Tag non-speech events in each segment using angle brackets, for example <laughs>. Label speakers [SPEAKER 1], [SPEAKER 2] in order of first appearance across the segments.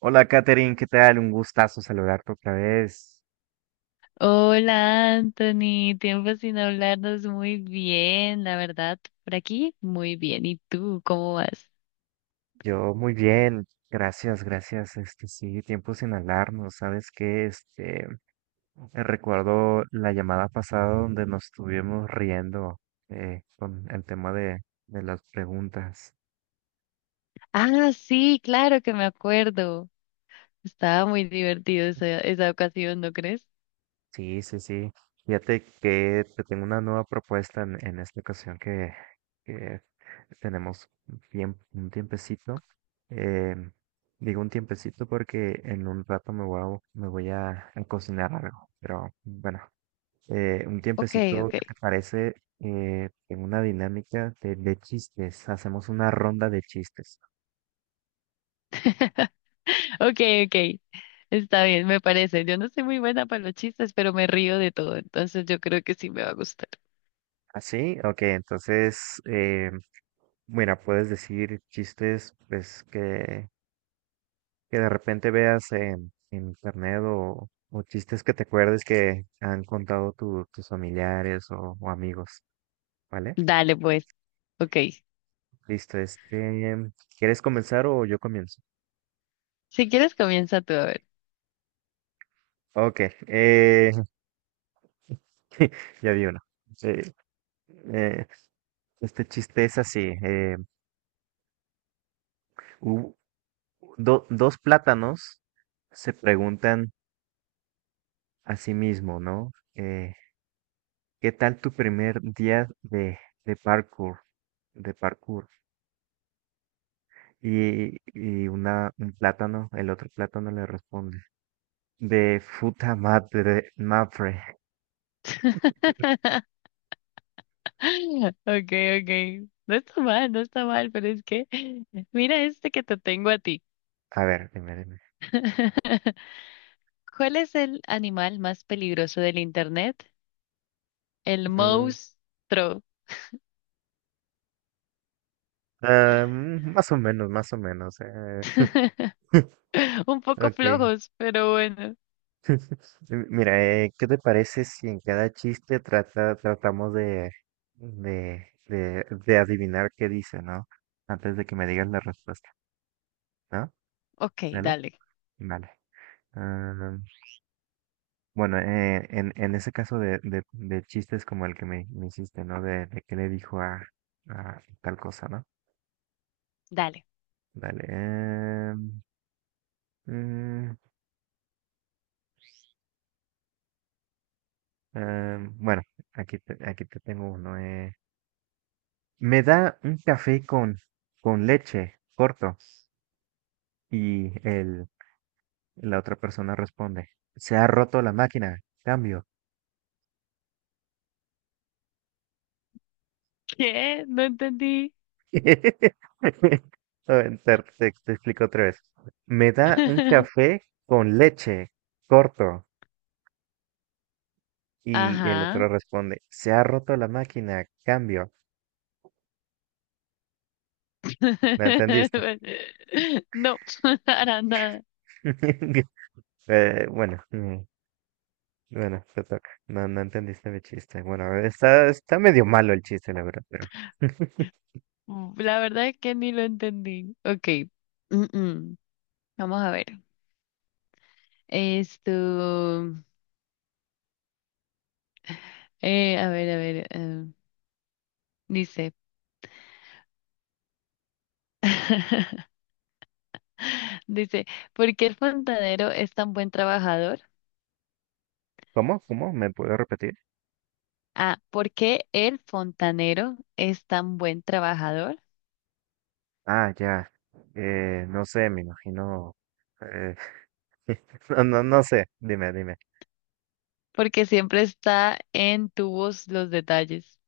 [SPEAKER 1] Hola, Katherine, ¿qué tal? Un gustazo saludarte otra vez.
[SPEAKER 2] Hola Anthony, tiempo sin hablarnos muy bien, la verdad, por aquí muy bien. ¿Y tú cómo vas?
[SPEAKER 1] Yo muy bien, gracias, gracias. Sí, tiempo sin hablarnos, ¿sabes qué? Recuerdo la llamada pasada donde nos estuvimos riendo con el tema de las preguntas.
[SPEAKER 2] Ah, sí, claro que me acuerdo. Estaba muy divertido esa ocasión, ¿no crees?
[SPEAKER 1] Sí, sí, sí. Fíjate que te tengo una nueva propuesta en esta ocasión que tenemos bien, un tiempecito. Eh, Digo un tiempecito porque en un rato me voy a cocinar algo. Pero bueno, un
[SPEAKER 2] Ok,
[SPEAKER 1] tiempecito,
[SPEAKER 2] ok.
[SPEAKER 1] ¿qué te parece? En una dinámica de chistes. Hacemos una ronda de chistes.
[SPEAKER 2] <laughs> Ok, ok. Está bien, me parece. Yo no soy muy buena para los chistes, pero me río de todo, entonces yo creo que sí me va a gustar.
[SPEAKER 1] ¿Así? Ok, entonces, bueno, puedes decir chistes, pues que de repente veas en internet o chistes que te acuerdes que han contado tus familiares o amigos, ¿vale?
[SPEAKER 2] Dale, pues, ok.
[SPEAKER 1] Listo, ¿quieres comenzar o yo comienzo?
[SPEAKER 2] Si quieres comienza tú a ver.
[SPEAKER 1] Ok, eh, <laughs> ya vi uno. Eh, eh, este chiste es así. Hu- Dos plátanos se preguntan a sí mismo, ¿no? ¿Qué tal tu primer día de parkour? De parkour. Un plátano, el otro plátano le responde, de futa madre, mapre.
[SPEAKER 2] <laughs> <laughs> Ok, ok. No está mal, no está mal, pero es que <laughs> mira este que te tengo a ti.
[SPEAKER 1] A ver, dime, dime.
[SPEAKER 2] <laughs> ¿Cuál es el animal más peligroso del internet? El
[SPEAKER 1] Mm,
[SPEAKER 2] monstruo.
[SPEAKER 1] Más o menos, más o menos.
[SPEAKER 2] <laughs>
[SPEAKER 1] <laughs>
[SPEAKER 2] Un poco
[SPEAKER 1] Ok.
[SPEAKER 2] flojos, pero bueno.
[SPEAKER 1] Mira, ¿qué te parece si en cada chiste tratamos de adivinar qué dice, ¿no? Antes de que me digas la respuesta, ¿no?
[SPEAKER 2] Ok,
[SPEAKER 1] ¿Vale?
[SPEAKER 2] dale,
[SPEAKER 1] Vale. Ah, Bueno, en ese caso de chistes como el que me hiciste, ¿no? De que le dijo a tal cosa, ¿no?
[SPEAKER 2] dale.
[SPEAKER 1] Dale. Mm, bueno, aquí te tengo uno. Me da un café con leche, corto. Y el, la otra persona responde, se ha roto la máquina, cambio.
[SPEAKER 2] ¿Qué? No entendí.
[SPEAKER 1] <laughs> A ver, te te explico otra vez. Me da un
[SPEAKER 2] <laughs>
[SPEAKER 1] café con leche, corto. Y el otro
[SPEAKER 2] Ajá.
[SPEAKER 1] responde, se ha roto la máquina, cambio. ¿Me entendiste?
[SPEAKER 2] <laughs> No, <laughs> para nada.
[SPEAKER 1] <laughs> Eh, bueno, mm, bueno, te toca. No, no entendiste mi chiste. Bueno, está, está medio malo el chiste, la verdad, pero. <laughs>
[SPEAKER 2] La verdad es que ni lo entendí. Ok. Mm, mm. Vamos a ver. Esto, a ver, dice, <laughs> dice, ¿por qué el fontanero es tan buen trabajador?
[SPEAKER 1] ¿Cómo? ¿Cómo? ¿Me puedo repetir?
[SPEAKER 2] Ah, ¿por qué el fontanero es tan buen trabajador?
[SPEAKER 1] Ah, ya. No sé, me imagino. eh, <laughs> no, no, no sé. Dime, dime.
[SPEAKER 2] Porque siempre está en tubos los detalles.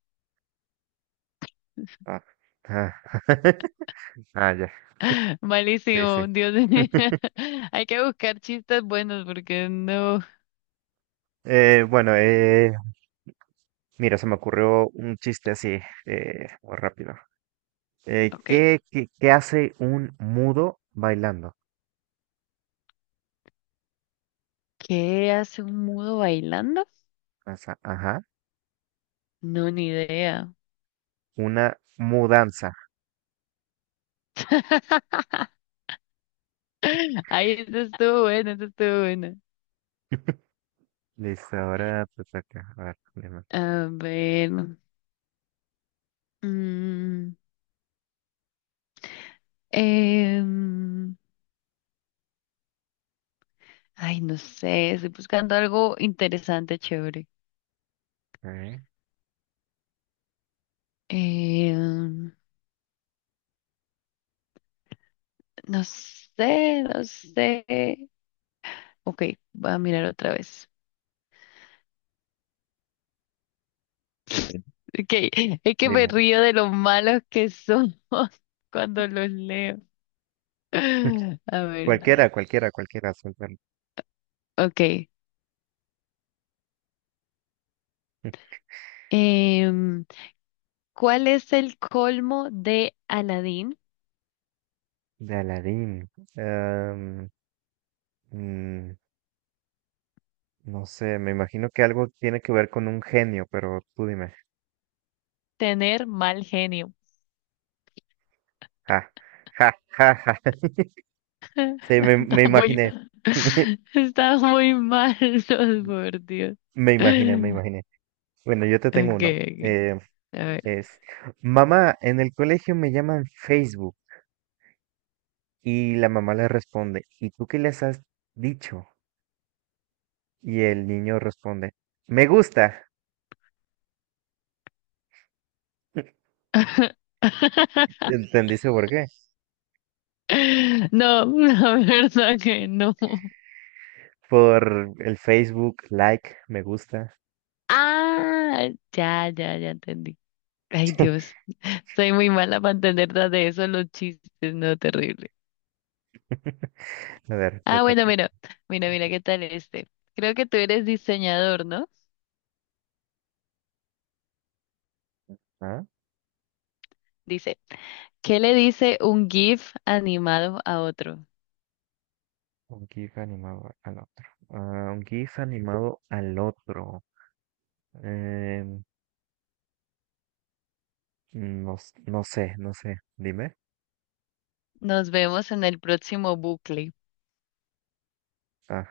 [SPEAKER 1] Ah, ah. <laughs> Ah, ya.
[SPEAKER 2] <laughs>
[SPEAKER 1] Sí, sí.
[SPEAKER 2] Malísimo, Dios mío.
[SPEAKER 1] <laughs>
[SPEAKER 2] <laughs> Hay que buscar chistes buenos porque no.
[SPEAKER 1] Eh, bueno, eh, Mira, se me ocurrió un chiste así, muy rápido.
[SPEAKER 2] Ok,
[SPEAKER 1] ¿Qué hace un mudo bailando?
[SPEAKER 2] ¿qué hace un mudo bailando?
[SPEAKER 1] Ajá,
[SPEAKER 2] No, ni idea.
[SPEAKER 1] una mudanza.
[SPEAKER 2] <laughs> <laughs> Ay, eso estuvo bueno, eso estuvo bueno.
[SPEAKER 1] <laughs> Listo, ahora te toca. A ver, dime.
[SPEAKER 2] A ver. mm, em, ay, no sé, estoy buscando algo interesante, chévere.
[SPEAKER 1] Ok.
[SPEAKER 2] Em, no sé, no sé. Ok, voy a mirar otra vez. Ok, <laughs> es que me
[SPEAKER 1] Dime.
[SPEAKER 2] río de lo malos que somos <laughs> cuando los leo.
[SPEAKER 1] <laughs>
[SPEAKER 2] <laughs> A ver,
[SPEAKER 1] Cualquiera, cualquiera, cualquiera, suéltalo.
[SPEAKER 2] ok.
[SPEAKER 1] <laughs>
[SPEAKER 2] Em, ¿Cuál es el colmo de Aladín?
[SPEAKER 1] De Aladín. Am, mm, no sé, me imagino que algo tiene que ver con un genio, pero tú dime.
[SPEAKER 2] Tener mal genio.
[SPEAKER 1] Ja, ja, ja, ja, sí,
[SPEAKER 2] <laughs> Está
[SPEAKER 1] me
[SPEAKER 2] muy,
[SPEAKER 1] imaginé. <laughs>
[SPEAKER 2] <laughs> está muy mal, <laughs> no, por Dios.
[SPEAKER 1] Me imaginé, me imaginé. Bueno, yo te tengo uno.
[SPEAKER 2] Okay, ok.
[SPEAKER 1] Eh,
[SPEAKER 2] A ver.
[SPEAKER 1] es, Mamá, en el colegio me llaman Facebook. Y la mamá le responde, ¿y tú qué les has dicho? Y el niño responde, me gusta. <laughs>
[SPEAKER 2] <laughs>
[SPEAKER 1] ¿Entendiste por qué?
[SPEAKER 2] No, la verdad que no.
[SPEAKER 1] Por el Facebook, like, me gusta.
[SPEAKER 2] Ah, ya, ya, ya entendí. Ay, Dios, soy muy mala para entender nada de eso, los chistes, no, terrible.
[SPEAKER 1] <laughs> A ver, te
[SPEAKER 2] Ah,
[SPEAKER 1] toca.
[SPEAKER 2] bueno, mira, mira, mira, ¿qué tal este? Creo que tú eres diseñador, ¿no?
[SPEAKER 1] Ah,
[SPEAKER 2] Dice, ¿qué le dice un GIF animado a otro?
[SPEAKER 1] un GIF animado al otro. Ah, un GIF animado al otro. No, no sé, no sé. Dime.
[SPEAKER 2] Nos vemos en el próximo bucle.
[SPEAKER 1] Ah,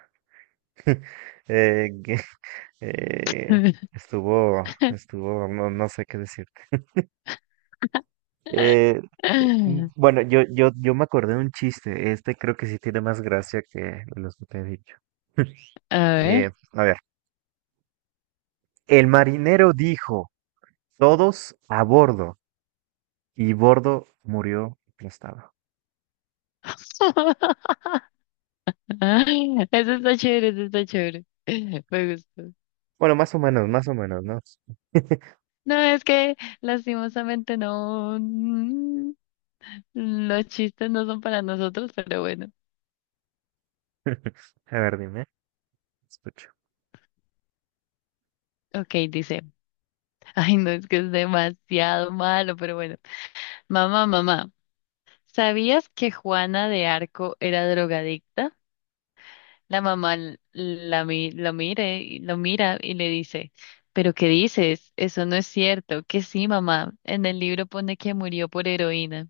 [SPEAKER 1] eh, que- <laughs> eh,
[SPEAKER 2] <laughs>
[SPEAKER 1] estuvo, estuvo, no, no sé qué decirte. Eh, bueno, yo me acordé de un chiste. Este creo que sí tiene más gracia que los que te he dicho.
[SPEAKER 2] A ver.
[SPEAKER 1] A ver, el marinero dijo, todos a bordo, y bordo murió aplastado.
[SPEAKER 2] <laughs> Eso está chévere, eso está chévere. Me gustó.
[SPEAKER 1] Bueno, más o menos, ¿no?
[SPEAKER 2] No, es que lastimosamente no. Los chistes no son para nosotros, pero bueno.
[SPEAKER 1] <laughs> A ver, dime, escucho.
[SPEAKER 2] Ok, dice. Ay, no, es que es demasiado malo, pero bueno. Mamá, mamá. ¿Sabías que Juana de Arco era drogadicta? La mamá lo lo mira y le dice, ¿pero qué dices? Eso no es cierto. Que sí, mamá. En el libro pone que murió por heroína.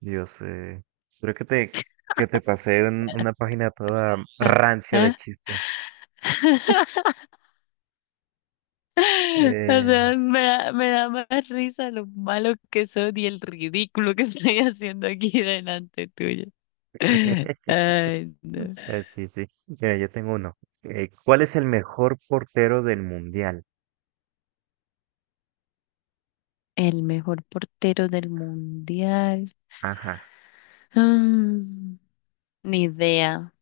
[SPEAKER 1] Yo sé. Creo que que te pasé una página toda
[SPEAKER 2] Ah,
[SPEAKER 1] rancia de
[SPEAKER 2] ah.
[SPEAKER 1] chistes.
[SPEAKER 2] <laughs> O
[SPEAKER 1] Eh,
[SPEAKER 2] sea, me da más risa lo malo que son y el ridículo que <laughs> estoy haciendo aquí delante tuyo. <laughs>
[SPEAKER 1] <laughs>
[SPEAKER 2] Ay, no.
[SPEAKER 1] sí, sí. Mira, yo tengo uno. ¿Cuál es el mejor portero del mundial?
[SPEAKER 2] El mejor portero del mundial.
[SPEAKER 1] Ajá.
[SPEAKER 2] Mm, ni idea.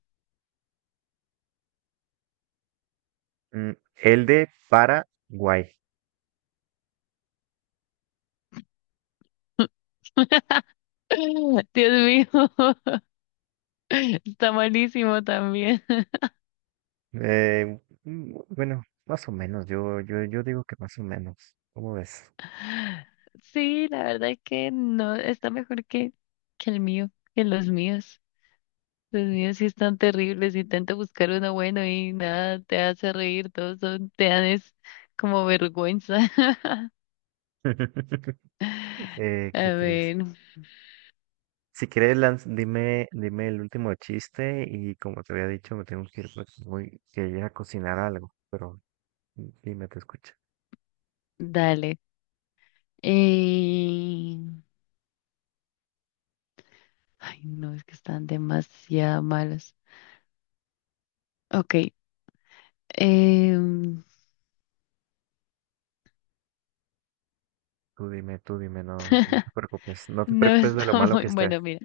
[SPEAKER 1] Mm, el de Paraguay.
[SPEAKER 2] <laughs> Dios mío, <laughs> está malísimo también. <laughs>
[SPEAKER 1] Bueno, más o menos. Yo digo que más o menos. ¿Cómo ves?
[SPEAKER 2] Sí, la verdad es que no, que el mío, que los míos. Los míos sí están terribles, intento buscar uno bueno y nada, te hace reír, todos son, te dan es como vergüenza. <laughs>
[SPEAKER 1] <laughs>
[SPEAKER 2] A
[SPEAKER 1] Qué triste.
[SPEAKER 2] ver,
[SPEAKER 1] Si quieres, dime, dime el último chiste y como te había dicho, me tengo que ir porque voy que ir a cocinar algo, pero dime, te escucha.
[SPEAKER 2] dale. Eh, Ay, no, es que están demasiado malos. Ok, em,
[SPEAKER 1] Tú dime, no, no te
[SPEAKER 2] <laughs>
[SPEAKER 1] preocupes, no te
[SPEAKER 2] no
[SPEAKER 1] preocupes de lo
[SPEAKER 2] está
[SPEAKER 1] malo
[SPEAKER 2] muy
[SPEAKER 1] que esté.
[SPEAKER 2] bueno, mira.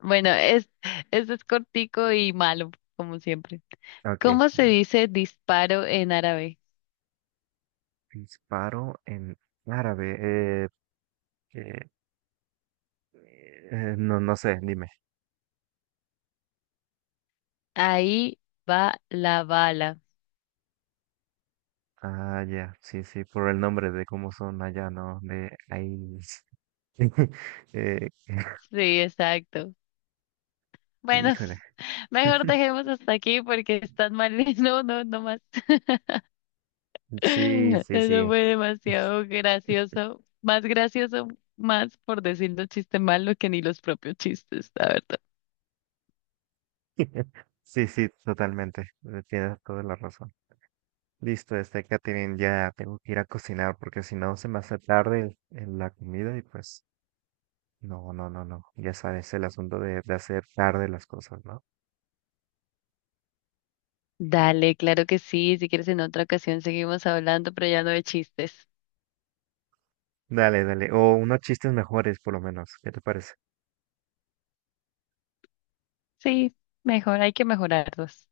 [SPEAKER 2] Bueno, es, este es cortico y malo, como siempre.
[SPEAKER 1] Ok,
[SPEAKER 2] ¿Cómo se dice disparo en árabe?
[SPEAKER 1] disparo en árabe, eh, no, no sé, dime.
[SPEAKER 2] Ahí va la bala.
[SPEAKER 1] Ah, ya, sí, sí, por el nombre de cómo son allá, ¿no? De ahí. <laughs> eh, <laughs>
[SPEAKER 2] Sí, exacto. Bueno,
[SPEAKER 1] híjole.
[SPEAKER 2] <laughs> mejor
[SPEAKER 1] <laughs>
[SPEAKER 2] dejemos hasta aquí porque están mal. <laughs> No, no, no más. <laughs>
[SPEAKER 1] Sí, sí,
[SPEAKER 2] Eso
[SPEAKER 1] sí.
[SPEAKER 2] fue
[SPEAKER 1] <laughs>
[SPEAKER 2] demasiado gracioso. Más gracioso, más por decir los chistes malos que ni los propios chistes, la verdad.
[SPEAKER 1] <laughs> Sí, sí, totalmente. Tienes toda la razón. Listo, este Katherine, ya tengo que ir a cocinar porque si no se me hace tarde la comida y pues no, no, no, no. Ya sabes, el asunto de hacer tarde las cosas, ¿no?
[SPEAKER 2] Dale, claro que sí. Si quieres en otra ocasión seguimos hablando, pero ya no de chistes.
[SPEAKER 1] Dale, dale. O unos chistes mejores por lo menos. ¿Qué te parece?
[SPEAKER 2] Sí, mejor, hay que mejorarlos.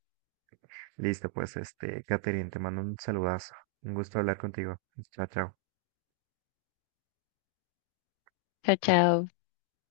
[SPEAKER 1] Listo, pues este Katherine, te mando un saludazo. Un gusto hablar contigo. Chao, chao.
[SPEAKER 2] Chao, chao.